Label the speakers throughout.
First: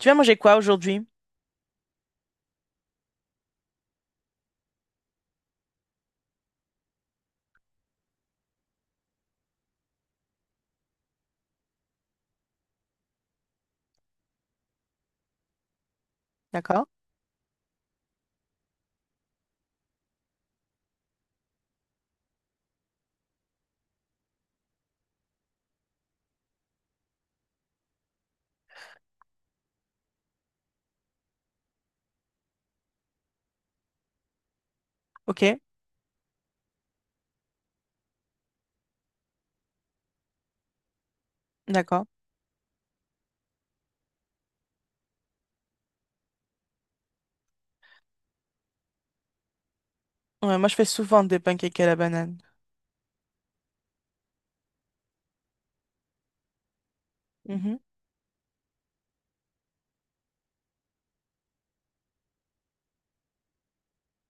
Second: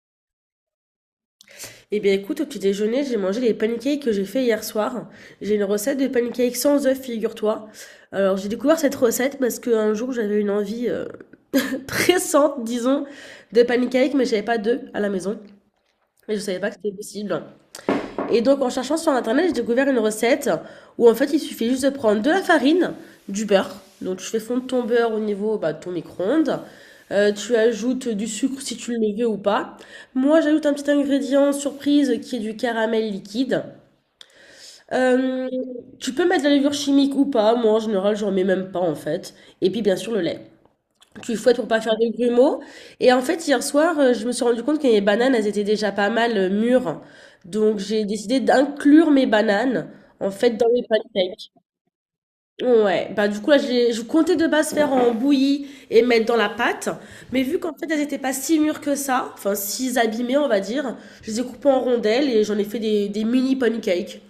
Speaker 1: Tu vas manger quoi aujourd'hui?
Speaker 2: Eh bien écoute, au petit déjeuner, j'ai mangé les pancakes que j'ai fait hier soir. J'ai une recette de pancakes sans œufs, figure-toi. Alors j'ai découvert cette recette parce qu'un jour j'avais une envie pressante, disons, de pancakes, mais j'avais pas d'œufs à la maison. Et je savais pas que c'était possible. Et donc en cherchant sur internet, j'ai découvert une recette où en fait il suffit juste de prendre de la farine, du beurre. Donc tu fais fondre ton beurre au niveau bah, de ton micro-ondes. Tu ajoutes du sucre si tu le veux ou pas. Moi j'ajoute un petit ingrédient surprise qui est du caramel liquide.
Speaker 1: Ok,
Speaker 2: Euh, Tu peux mettre de la levure chimique ou pas. Moi en général j'en mets même pas en fait. Et puis bien sûr le lait. Tu fouettes pour pas faire
Speaker 1: d'accord.
Speaker 2: de grumeaux. Et en fait, hier soir, je me suis rendu compte que mes bananes, elles étaient déjà pas mal mûres. Donc, j'ai décidé d'inclure mes bananes, en fait,
Speaker 1: Ouais,
Speaker 2: dans
Speaker 1: moi, je
Speaker 2: mes
Speaker 1: fais souvent des
Speaker 2: pancakes.
Speaker 1: pancakes à la banane.
Speaker 2: Ouais, bah du coup, là, je comptais de base faire en bouillie et mettre dans la pâte. Mais vu qu'en
Speaker 1: Mhm.
Speaker 2: fait, elles étaient pas si mûres que ça, enfin, si abîmées, on va dire, je les ai coupées en rondelles et j'en ai fait des mini pancakes.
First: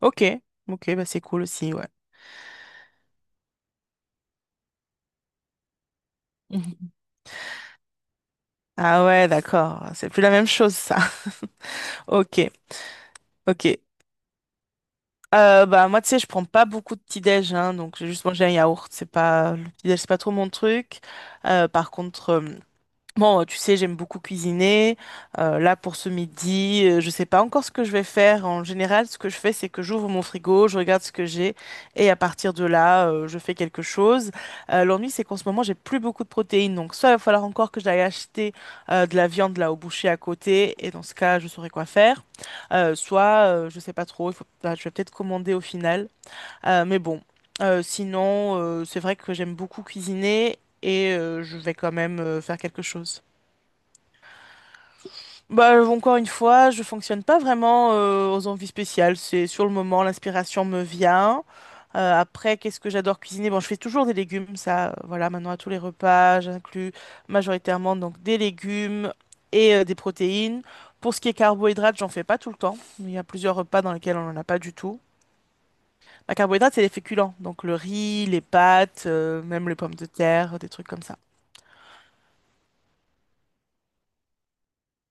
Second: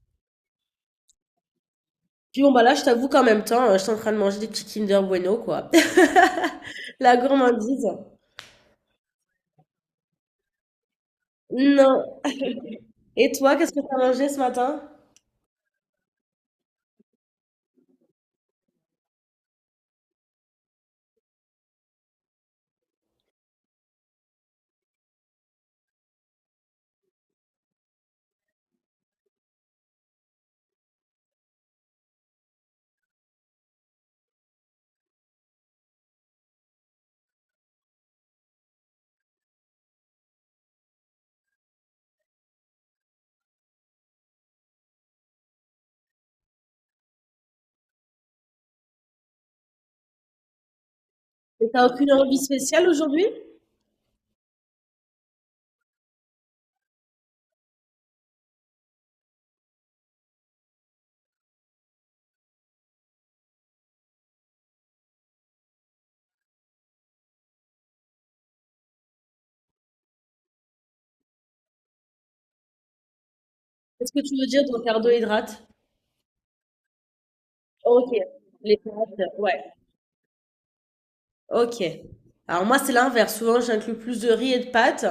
Speaker 1: Ok, ok, bah c'est cool aussi, ouais.
Speaker 2: Puis bon, bah là, je t'avoue qu'en même temps, je suis en train de manger des petits Kinder Bueno, quoi.
Speaker 1: Mhm.
Speaker 2: La gourmandise.
Speaker 1: Ah ouais, d'accord. C'est plus la même chose, ça.
Speaker 2: Non.
Speaker 1: Ok,
Speaker 2: Et toi,
Speaker 1: ok.
Speaker 2: qu'est-ce que tu as mangé ce matin?
Speaker 1: Bah moi, tu sais, je prends pas beaucoup de petit-déj, hein, donc j'ai juste mangé un yaourt. C'est pas le petit-déj, c'est pas trop mon truc. Par contre. Bon, tu sais, j'aime beaucoup cuisiner. Là, pour ce midi, je sais pas encore ce que je vais faire. En général, ce que je fais, c'est que j'ouvre mon frigo, je regarde ce que j'ai, et à partir de là, je fais quelque chose. L'ennui, c'est qu'en ce moment, j'ai plus beaucoup de protéines. Donc, soit il va falloir encore que j'aille acheter de la viande là au boucher à côté, et dans ce cas, je saurai quoi faire. Soit, je sais pas trop, il faut, bah, je vais peut-être commander au final. Mais bon, sinon, c'est vrai que j'aime beaucoup cuisiner, et je
Speaker 2: Et
Speaker 1: vais
Speaker 2: t'as
Speaker 1: quand
Speaker 2: aucune
Speaker 1: même
Speaker 2: envie
Speaker 1: faire quelque
Speaker 2: spéciale
Speaker 1: chose.
Speaker 2: aujourd'hui?
Speaker 1: Bah, encore une fois, je fonctionne pas vraiment aux envies spéciales. C'est sur le moment, l'inspiration me vient. Après, qu'est-ce que j'adore cuisiner? Bon, je fais toujours des légumes, ça, voilà, maintenant à tous les repas, j'inclus majoritairement donc des légumes et des protéines. Pour ce qui est carbohydrates, j'en fais pas tout le temps. Il y a plusieurs repas dans
Speaker 2: Qu'est-ce
Speaker 1: lesquels
Speaker 2: que
Speaker 1: on
Speaker 2: tu
Speaker 1: n'en a
Speaker 2: veux
Speaker 1: pas
Speaker 2: dire
Speaker 1: du
Speaker 2: ton
Speaker 1: tout.
Speaker 2: carbohydrate?
Speaker 1: La carbohydrate, c'est les féculents, donc le
Speaker 2: Ok,
Speaker 1: riz, les
Speaker 2: les
Speaker 1: pâtes,
Speaker 2: pâtes, ouais.
Speaker 1: même les pommes de terre, des trucs comme ça.
Speaker 2: Ok. Alors moi, c'est l'inverse. Souvent, j'inclus plus de riz et de pâtes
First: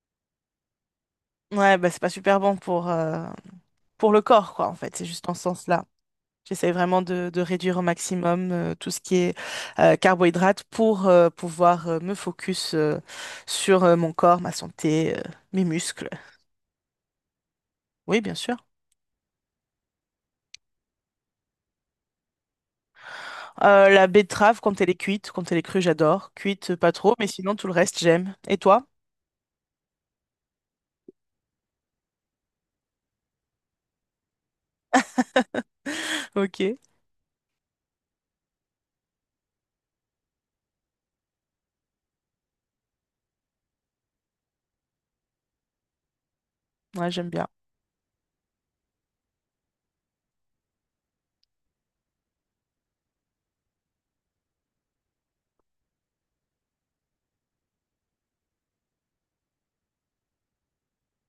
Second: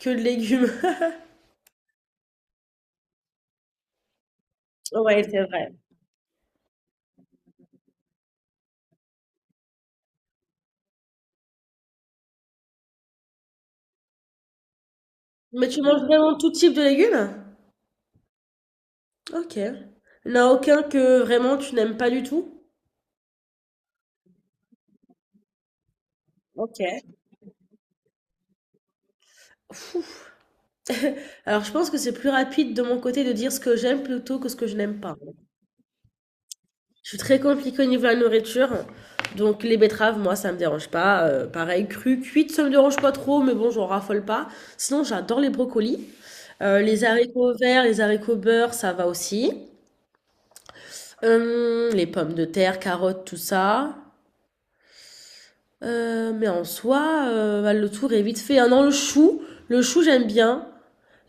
Speaker 2: que de légumes.
Speaker 1: Ouais, bah c'est pas super bon pour le corps, quoi, en fait, c'est
Speaker 2: Ouais,
Speaker 1: juste en
Speaker 2: c'est
Speaker 1: ce
Speaker 2: vrai.
Speaker 1: sens-là. J'essaie vraiment de, réduire au maximum tout ce qui est carbohydrate pour pouvoir me focus sur mon corps, ma santé, mes
Speaker 2: Mais tu manges
Speaker 1: muscles.
Speaker 2: vraiment tout type de légumes?
Speaker 1: Oui, bien sûr.
Speaker 2: Ok. Il n'y en a aucun que vraiment tu n'aimes pas du tout?
Speaker 1: La betterave, quand elle est cuite, quand elle est crue, j'adore. Cuite,
Speaker 2: Ok.
Speaker 1: pas trop, mais sinon tout le reste, j'aime. Et toi?
Speaker 2: Alors je pense que c'est plus rapide de mon côté de dire ce que j'aime plutôt que ce que je n'aime pas.
Speaker 1: Ok,
Speaker 2: Je suis très compliquée au niveau de la nourriture. Donc les betteraves, moi, ça me dérange pas. Pareil, crues, cuites, ça me dérange pas trop, mais bon, j'en raffole pas. Sinon, j'adore les brocolis. Les
Speaker 1: moi j'aime bien.
Speaker 2: haricots verts, les haricots beurre, ça va aussi. Les pommes de terre, carottes, tout ça. Mais en soi, bah, le tour est vite fait. Ah non, le chou j'aime bien.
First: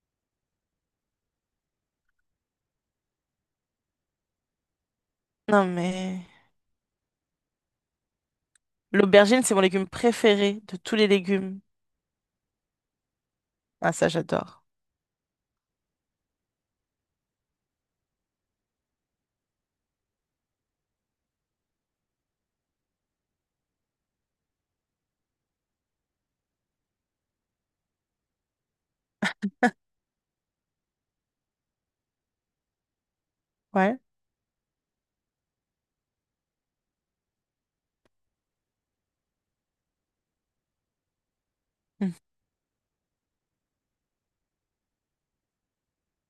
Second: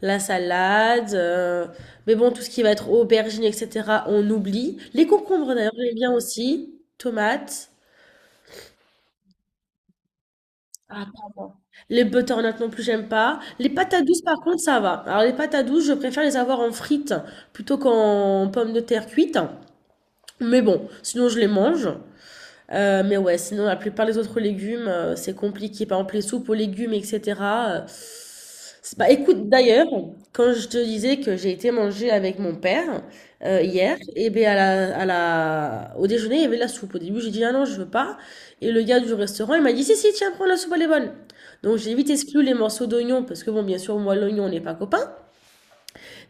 Speaker 2: La salade, mais bon, tout ce qui va être aubergine, etc., on oublie. Les concombres
Speaker 1: Non,
Speaker 2: d'ailleurs, j'aime bien
Speaker 1: mais
Speaker 2: aussi. Tomates.
Speaker 1: l'aubergine, c'est mon légume préféré de tous
Speaker 2: Ah,
Speaker 1: les
Speaker 2: pardon.
Speaker 1: légumes.
Speaker 2: Les butternut non plus, j'aime pas. Les
Speaker 1: Ah,
Speaker 2: patates
Speaker 1: ça,
Speaker 2: douces, par contre,
Speaker 1: j'adore.
Speaker 2: ça va. Alors, les patates douces, je préfère les avoir en frites plutôt qu'en pommes de terre cuites. Mais bon, sinon, je les mange. Mais ouais, sinon la plupart des autres légumes, c'est compliqué. Par exemple, les soupes aux légumes et cetera, c'est bah, écoute, d'ailleurs, quand je te disais que j'ai été manger avec mon père, hier
Speaker 1: Ouais.
Speaker 2: et beh, à la au déjeuner, il y avait de la soupe. Au début, j'ai dit: «Ah non, je veux pas» et le gars du restaurant, il m'a dit: «Si, si, tiens, prends la soupe, elle est bonne». Donc j'ai vite
Speaker 1: Mm.
Speaker 2: exclu les morceaux d'oignon parce que bon, bien sûr, moi, l'oignon, on n'est pas copains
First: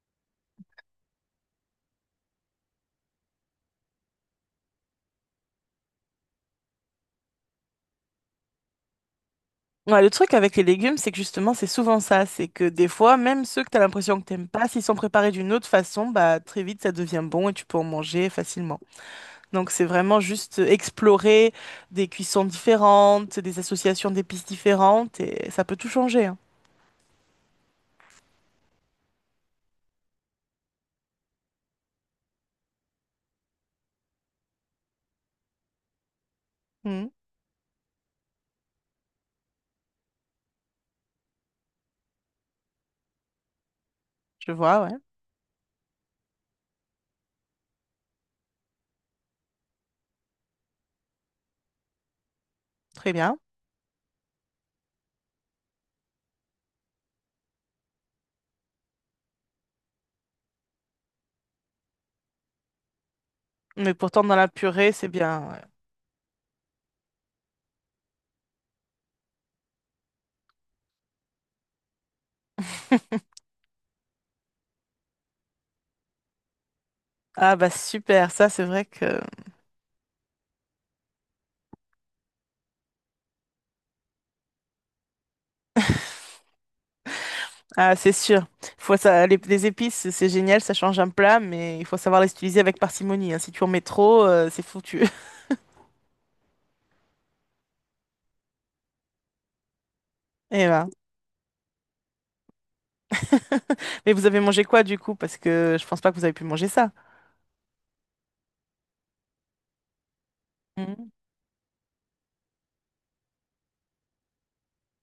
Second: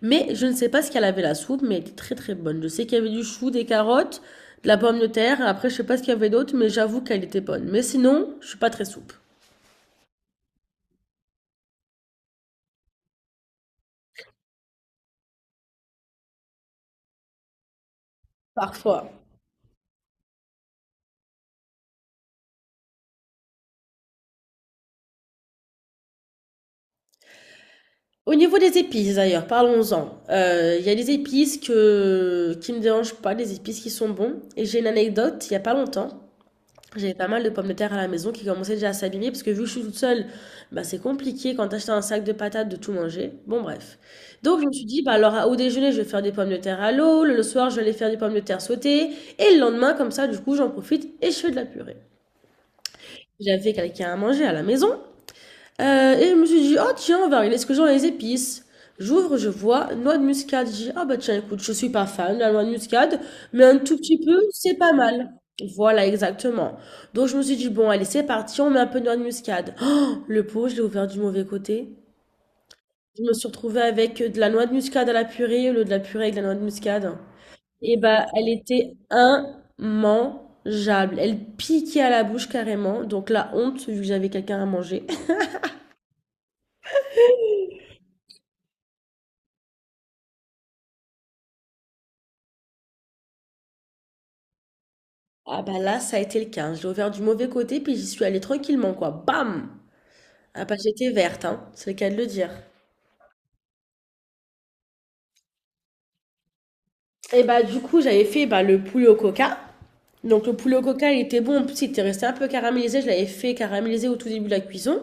Speaker 2: mais je ne sais pas ce qu'elle avait la soupe, mais elle était très très bonne. Je sais qu'il y avait du chou, des carottes, de la pomme de terre. Après, je sais pas ce qu'il y avait d'autre, mais j'avoue qu'elle était bonne. Mais sinon, je suis pas très soupe.
Speaker 1: Ouais, le truc avec les légumes, c'est que justement, c'est souvent ça. C'est que des fois, même ceux que tu as l'impression que t'aimes pas, s'ils sont préparés d'une autre façon, bah très vite, ça devient bon et tu peux en manger facilement.
Speaker 2: Parfois.
Speaker 1: Donc, c'est vraiment juste explorer des cuissons différentes, des associations d'épices différentes et ça peut tout changer, hein.
Speaker 2: Au niveau des épices d'ailleurs, parlons-en. Il y a des épices que qui ne me dérangent pas, des épices qui sont bons. Et j'ai une anecdote. Il y a pas longtemps,
Speaker 1: Mhm.
Speaker 2: j'avais pas mal de pommes de terre à la maison qui commençaient déjà à s'abîmer parce que vu que je suis toute seule, bah c'est compliqué quand t'achètes un sac de patates de tout manger. Bon bref.
Speaker 1: Je
Speaker 2: Donc je me
Speaker 1: vois,
Speaker 2: suis
Speaker 1: ouais.
Speaker 2: dit, bah alors au déjeuner, je vais faire des pommes de terre à l'eau, le soir, je vais aller faire des pommes de terre sautées, et le lendemain, comme ça, du coup, j'en profite et je fais de la purée.
Speaker 1: Très bien.
Speaker 2: J'avais quelqu'un à manger à la maison, et je me suis dit, oh tiens, on va regarder ce que j'ai dans les épices. J'ouvre, je vois noix de muscade. Je dis, ah bah tiens, écoute, je suis pas fan de la noix de muscade, mais un
Speaker 1: Mais
Speaker 2: tout petit
Speaker 1: pourtant, dans
Speaker 2: peu,
Speaker 1: la
Speaker 2: c'est
Speaker 1: purée,
Speaker 2: pas
Speaker 1: c'est
Speaker 2: mal.
Speaker 1: bien, ouais.
Speaker 2: Voilà, exactement. Donc je me suis dit, bon, allez, c'est parti, on met un peu de noix de muscade. Oh, le pot, je l'ai ouvert du mauvais côté. Je me suis retrouvée avec de la noix de muscade à la purée au lieu de la purée avec de la noix de muscade.
Speaker 1: Ah bah
Speaker 2: Et bah,
Speaker 1: super,
Speaker 2: elle
Speaker 1: ça c'est vrai
Speaker 2: était
Speaker 1: que…
Speaker 2: immangeable. Elle piquait à la bouche carrément. Donc la honte, vu que j'avais quelqu'un à manger.
Speaker 1: Ah c'est sûr. Faut ça… les épices, c'est génial, ça change un plat, mais il faut savoir les utiliser avec parcimonie, hein. Si tu en mets trop, c'est foutu.
Speaker 2: Ah bah là, ça a été le cas. Hein. Je l'ai ouvert du mauvais côté, puis j'y suis allée tranquillement, quoi. Bam! Ah
Speaker 1: Et
Speaker 2: bah
Speaker 1: ben.
Speaker 2: j'étais verte, hein. C'est le cas de le dire.
Speaker 1: Mais vous avez mangé quoi du coup? Parce que je pense pas que vous avez pu manger ça.
Speaker 2: Et bah du coup, j'avais fait bah, le poulet au coca. Donc le poulet au
Speaker 1: Mhm.
Speaker 2: coca, il était bon. En plus, il était resté un peu caramélisé. Je l'avais fait caraméliser au tout début de la cuisson.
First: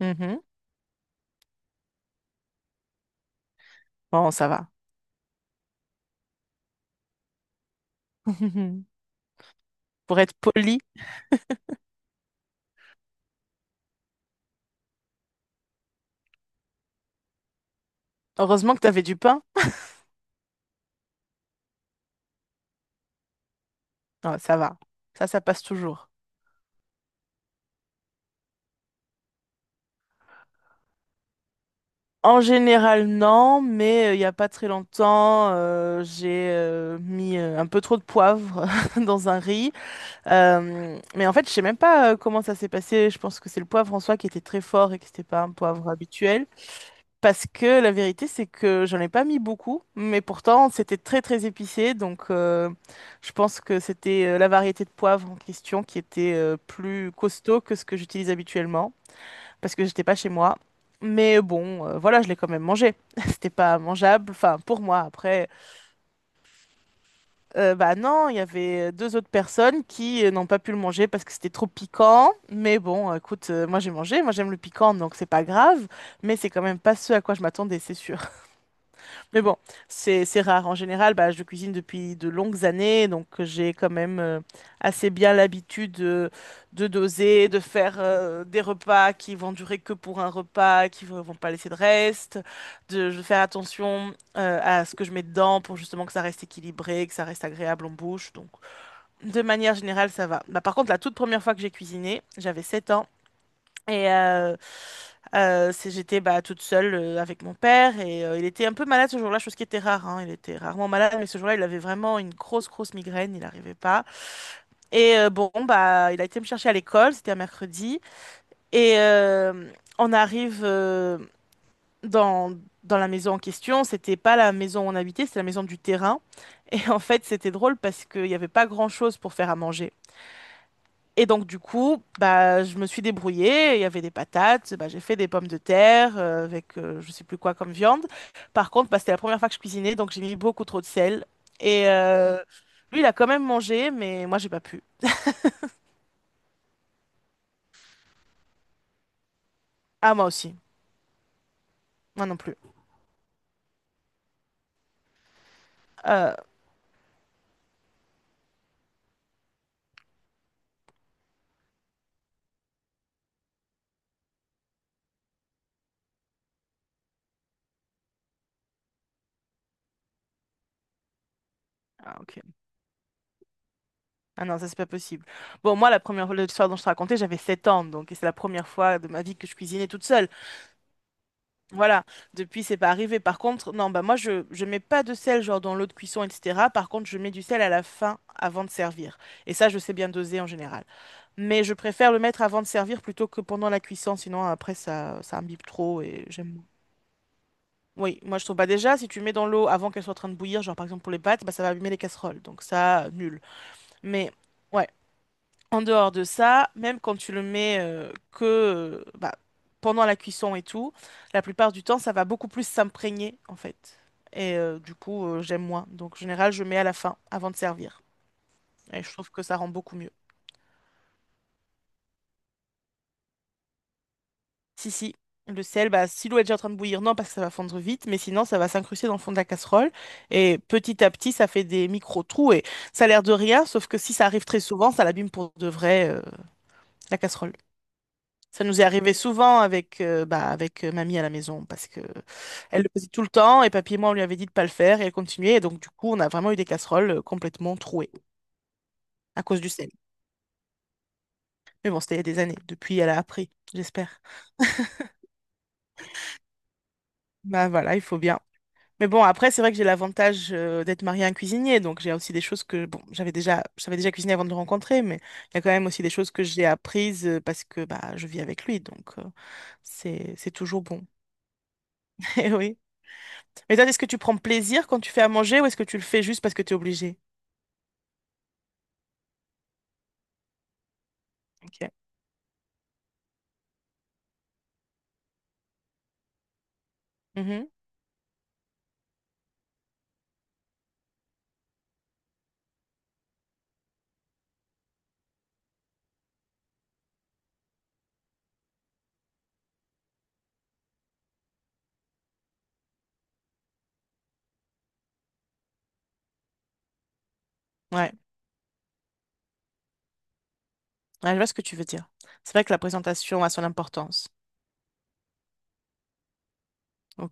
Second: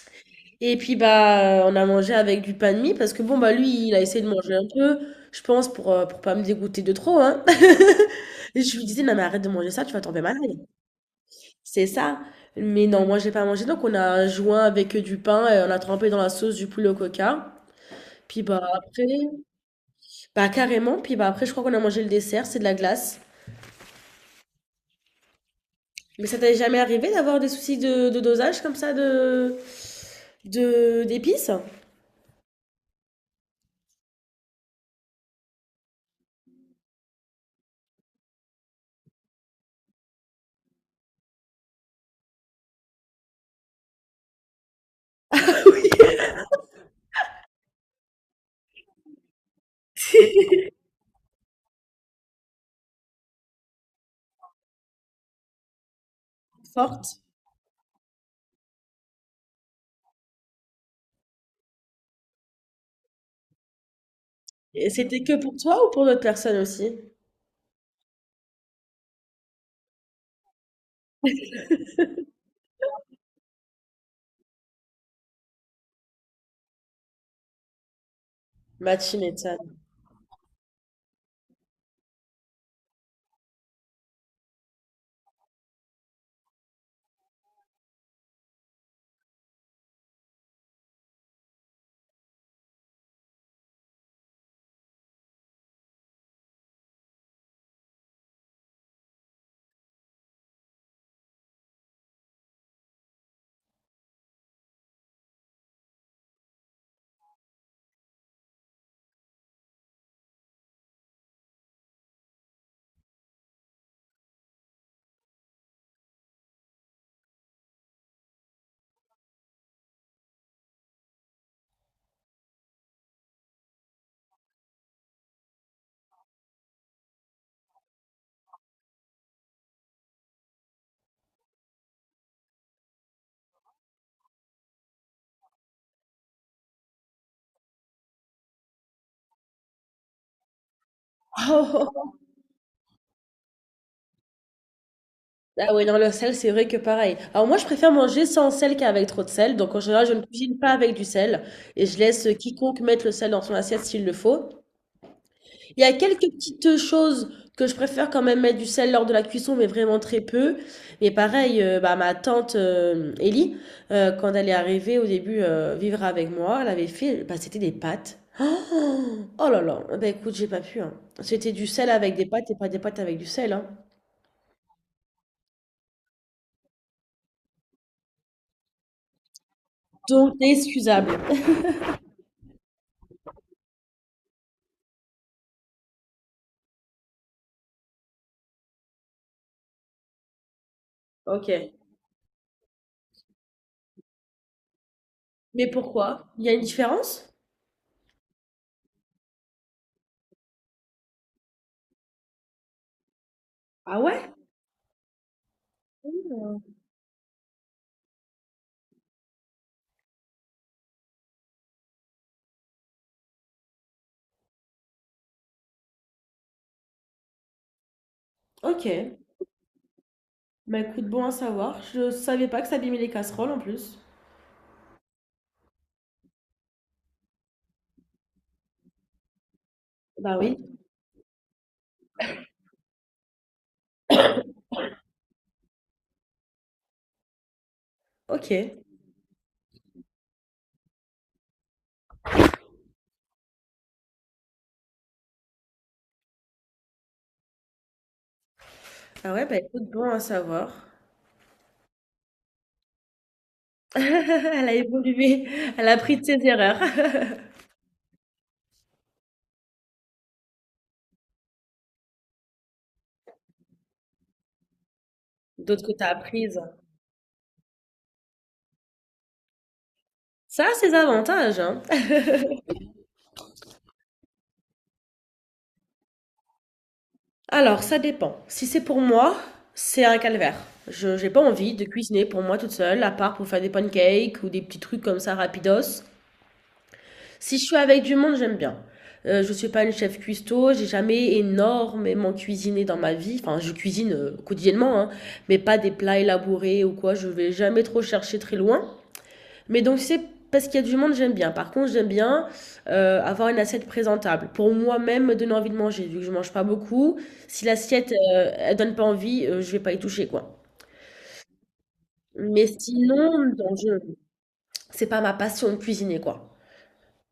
Speaker 1: Mhm.
Speaker 2: Et puis bah on a mangé avec du pain de mie parce que bon bah lui, il a essayé de
Speaker 1: Bon, ça
Speaker 2: manger un
Speaker 1: va.
Speaker 2: peu, je pense pour pas me dégoûter de trop, hein. Et je lui disais non mais arrête de manger ça, tu vas
Speaker 1: Pour
Speaker 2: tomber
Speaker 1: être
Speaker 2: malade.
Speaker 1: poli,
Speaker 2: C'est ça. Mais non, moi j'ai pas mangé. Donc on a joint avec du pain et on a trempé dans la sauce du poulet au coca. Puis bah
Speaker 1: heureusement que t'avais
Speaker 2: après,
Speaker 1: du pain.
Speaker 2: bah carrément. Puis bah après, je crois qu'on a mangé le dessert, c'est de la glace.
Speaker 1: Ah, ça va. Ça passe toujours.
Speaker 2: Mais ça t'est jamais arrivé d'avoir des soucis de dosage comme ça de d'épices
Speaker 1: En général, non, mais il y n'y a pas très longtemps, j'ai mis un peu trop de poivre dans un riz. Mais en fait, je sais même pas comment ça s'est passé. Je pense que c'est le poivre en soi qui était très fort et que c'était pas un poivre habituel. Parce que la vérité, c'est que j'en ai pas mis beaucoup, mais pourtant, c'était très très épicé. Donc, je pense que c'était la variété de poivre en question qui était plus
Speaker 2: fortes?
Speaker 1: costaud que ce que j'utilise habituellement parce que j'étais pas chez moi. Mais bon, voilà, je l'ai quand même mangé. C'était pas mangeable, enfin pour
Speaker 2: Et
Speaker 1: moi.
Speaker 2: c'était que
Speaker 1: Après,
Speaker 2: pour toi ou pour d'autres personnes aussi?
Speaker 1: bah non, il y avait deux autres personnes qui n'ont pas pu le manger parce que c'était trop piquant. Mais bon, écoute, moi j'ai mangé, moi j'aime le piquant, donc c'est pas grave. Mais c'est quand même pas ce à quoi je m'attendais, c'est sûr.
Speaker 2: Matchy
Speaker 1: Mais bon,
Speaker 2: nathan
Speaker 1: c'est rare. En général, bah, je cuisine depuis de longues années, donc j'ai quand même assez bien l'habitude de, doser, de faire des repas qui vont durer que pour un repas, qui ne vont pas laisser de reste, de, je faire attention à ce que je mets dedans pour justement que ça reste équilibré, que ça reste agréable en bouche. Donc, de manière générale, ça va. Bah, par contre, la toute première fois que j'ai cuisiné, j'avais 7 ans. Et j'étais bah, toute seule avec mon père et il était un peu malade ce jour-là, chose qui était rare, hein. Il était rarement malade, mais ce jour-là, il avait vraiment une grosse, grosse migraine. Il n'arrivait pas. Bon, bah, il a été me chercher à l'école. C'était un mercredi. Et on arrive dans, dans la maison en question. C'était pas la maison où on habitait, c'était la maison du terrain. Et en fait, c'était drôle parce qu'il n'y avait pas grand-chose pour faire à manger. Et donc, du coup, bah, je me suis débrouillée. Il y avait des patates, bah, j'ai fait des pommes de terre avec je sais plus quoi comme viande. Par contre, bah, c'était la première fois que je cuisinais, donc j'ai mis beaucoup trop de sel. Et lui, il a quand même mangé, mais moi, j'ai pas pu.
Speaker 2: Ah oui, non, le sel, c'est vrai que pareil. Alors moi, je préfère manger sans sel qu'avec trop de sel. Donc en général, je
Speaker 1: Ah,
Speaker 2: ne
Speaker 1: moi aussi.
Speaker 2: cuisine pas avec du sel et je laisse
Speaker 1: Moi non plus.
Speaker 2: quiconque mettre le sel dans son assiette s'il le faut. Il y a quelques
Speaker 1: Euh,
Speaker 2: petites choses que je préfère quand même mettre du sel lors de la cuisson, mais vraiment très peu. Mais pareil, bah, ma tante Ellie, quand elle est arrivée au début vivre avec moi, elle avait fait, bah, c'était des pâtes. Oh, oh là là, bah écoute, j'ai pas pu. Hein. C'était du sel avec
Speaker 1: Ah,
Speaker 2: des
Speaker 1: ok.
Speaker 2: pâtes et pas des pâtes avec du sel. Hein.
Speaker 1: Ah non, ça, c'est pas possible. Bon, moi, la première fois, l'histoire dont je te racontais, j'avais 7 ans, donc et c'est la première fois de ma vie que je cuisinais toute seule.
Speaker 2: Donc, excusable.
Speaker 1: Voilà, depuis c'est pas arrivé. Par contre, non, bah moi je mets pas de sel genre dans l'eau de cuisson, etc. Par contre, je mets du sel à la fin avant de servir. Et ça, je sais bien doser en général. Mais je
Speaker 2: Ok.
Speaker 1: préfère le mettre avant de servir plutôt que pendant la cuisson, sinon après ça imbibe
Speaker 2: Mais
Speaker 1: trop et
Speaker 2: pourquoi? Il y a
Speaker 1: j'aime
Speaker 2: une
Speaker 1: moins.
Speaker 2: différence?
Speaker 1: Oui, moi je trouve pas déjà si tu mets dans l'eau avant qu'elle soit en train de bouillir, genre par exemple pour les pâtes, bah ça va abîmer les casseroles. Donc ça, nul.
Speaker 2: Ah
Speaker 1: Mais
Speaker 2: ouais?
Speaker 1: ouais. En dehors de ça, même quand tu le mets, pendant la cuisson et tout, la plupart du temps, ça va beaucoup plus s'imprégner en fait. Et du coup, j'aime moins. Donc, en général, je mets à la fin, avant de servir.
Speaker 2: Ok.
Speaker 1: Et je trouve que ça rend beaucoup mieux.
Speaker 2: Bah écoute, bon à savoir. Je savais pas que ça abîmait les casseroles en plus.
Speaker 1: Si, si, le sel, bah, si l'eau est déjà en train de bouillir, non, parce que ça va fondre vite, mais sinon, ça va s'incruster dans le fond de la casserole.
Speaker 2: Bah
Speaker 1: Et
Speaker 2: oui.
Speaker 1: petit à petit, ça fait des micro-trous. Et ça a l'air de rien, sauf que si ça arrive très souvent, ça l'abîme pour de vrai, la casserole.
Speaker 2: Ok.
Speaker 1: Ça nous est arrivé souvent avec, bah, avec mamie à la maison parce que elle le faisait tout le temps et papy et moi on lui avait dit de pas le faire et elle continuait et donc du coup on a vraiment eu des casseroles complètement trouées
Speaker 2: Ah
Speaker 1: à
Speaker 2: ouais, bah
Speaker 1: cause du
Speaker 2: écoute,
Speaker 1: sel.
Speaker 2: bon à savoir.
Speaker 1: Mais bon, c'était il y a des années. Depuis, elle a appris, j'espère.
Speaker 2: Elle a évolué, elle a appris de ses erreurs.
Speaker 1: Bah voilà, il faut bien. Mais bon, après c'est vrai que j'ai l'avantage d'être mariée à un cuisinier donc j'ai aussi des choses que bon, j'avais déjà cuisiné avant de le rencontrer mais il y a quand
Speaker 2: D'autres
Speaker 1: même
Speaker 2: que
Speaker 1: aussi
Speaker 2: t'as
Speaker 1: des choses que
Speaker 2: apprises.
Speaker 1: j'ai apprises parce que bah je vis avec lui donc c'est
Speaker 2: Ça a
Speaker 1: toujours
Speaker 2: ses
Speaker 1: bon.
Speaker 2: avantages, hein.
Speaker 1: Et oui. Et toi, est-ce que tu prends plaisir quand tu fais à manger ou est-ce que tu le fais juste parce que tu es obligé?
Speaker 2: Alors, ça dépend. Si c'est pour moi, c'est un calvaire. J'ai pas envie de
Speaker 1: Ok.
Speaker 2: cuisiner pour moi toute seule, à part pour faire des pancakes ou des petits trucs comme ça rapidos. Si je
Speaker 1: Mhm.
Speaker 2: suis avec du monde, j'aime bien. Je suis pas une chef cuistot, j'ai jamais énormément cuisiné dans ma vie. Enfin, je cuisine quotidiennement, hein, mais pas des plats élaborés ou quoi. Je vais jamais trop chercher très loin. Mais donc c'est parce qu'il y a du monde, j'aime bien. Par contre, j'aime bien avoir une assiette présentable. Pour moi-même, me donner envie de manger, vu que je mange pas beaucoup. Si l'assiette,
Speaker 1: Ouais.
Speaker 2: elle donne pas envie, je vais pas y toucher, quoi.
Speaker 1: Ouais, je vois ce que tu veux dire. C'est vrai
Speaker 2: Mais
Speaker 1: que la
Speaker 2: sinon,
Speaker 1: présentation a son
Speaker 2: non, je...
Speaker 1: importance.
Speaker 2: c'est pas ma passion de cuisiner, quoi.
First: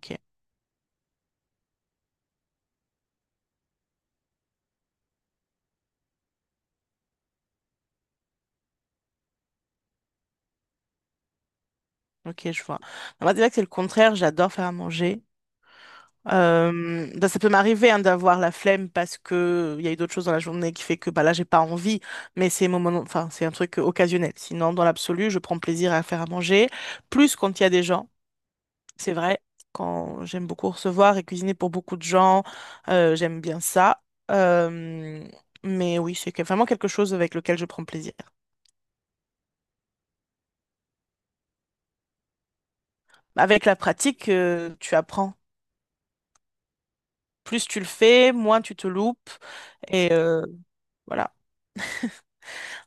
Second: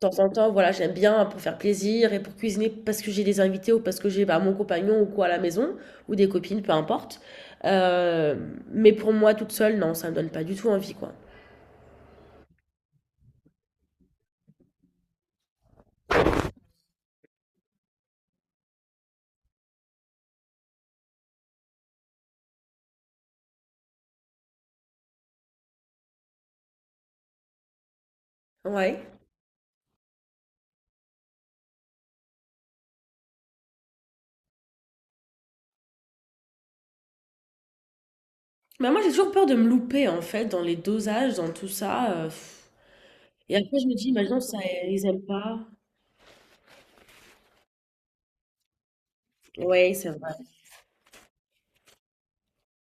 Speaker 2: De temps en temps, voilà, j'aime bien pour faire plaisir et pour cuisiner parce que j'ai des invités ou parce que j'ai bah, mon compagnon ou quoi à la maison, ou des copines, peu importe. Euh, mais pour moi, toute seule, non, ça me donne pas du tout envie, quoi.
Speaker 1: Ok, je vois. Moi, c'est vrai que c'est le contraire. J'adore faire à manger. Bah, ça peut m'arriver hein, d'avoir la flemme parce que il y a eu d'autres choses dans la journée qui fait que bah là j'ai pas envie. Mais c'est moment, enfin c'est un truc occasionnel. Sinon, dans l'absolu, je prends plaisir à faire à manger. Plus quand il y a des gens.
Speaker 2: Ouais.
Speaker 1: C'est vrai, quand j'aime beaucoup recevoir et cuisiner pour beaucoup de gens, j'aime bien ça. Euh, mais oui, vraiment quelque chose avec lequel je prends plaisir.
Speaker 2: Mais moi, j'ai toujours peur de me louper, en fait, dans les dosages, dans tout ça. Pff. Et
Speaker 1: Avec la
Speaker 2: après, je me dis,
Speaker 1: pratique,
Speaker 2: imagine, ça,
Speaker 1: tu
Speaker 2: ils aiment
Speaker 1: apprends.
Speaker 2: pas.
Speaker 1: Plus tu le fais, moins tu te loupes.
Speaker 2: Ouais, c'est
Speaker 1: Et
Speaker 2: vrai.
Speaker 1: voilà.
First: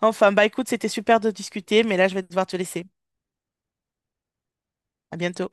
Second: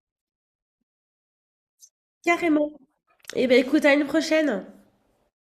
Speaker 1: Enfin, bah écoute, c'était super de discuter, mais là, je vais devoir te
Speaker 2: Carrément.
Speaker 1: laisser.
Speaker 2: Eh ben, écoute, à une prochaine.
Speaker 1: À bientôt.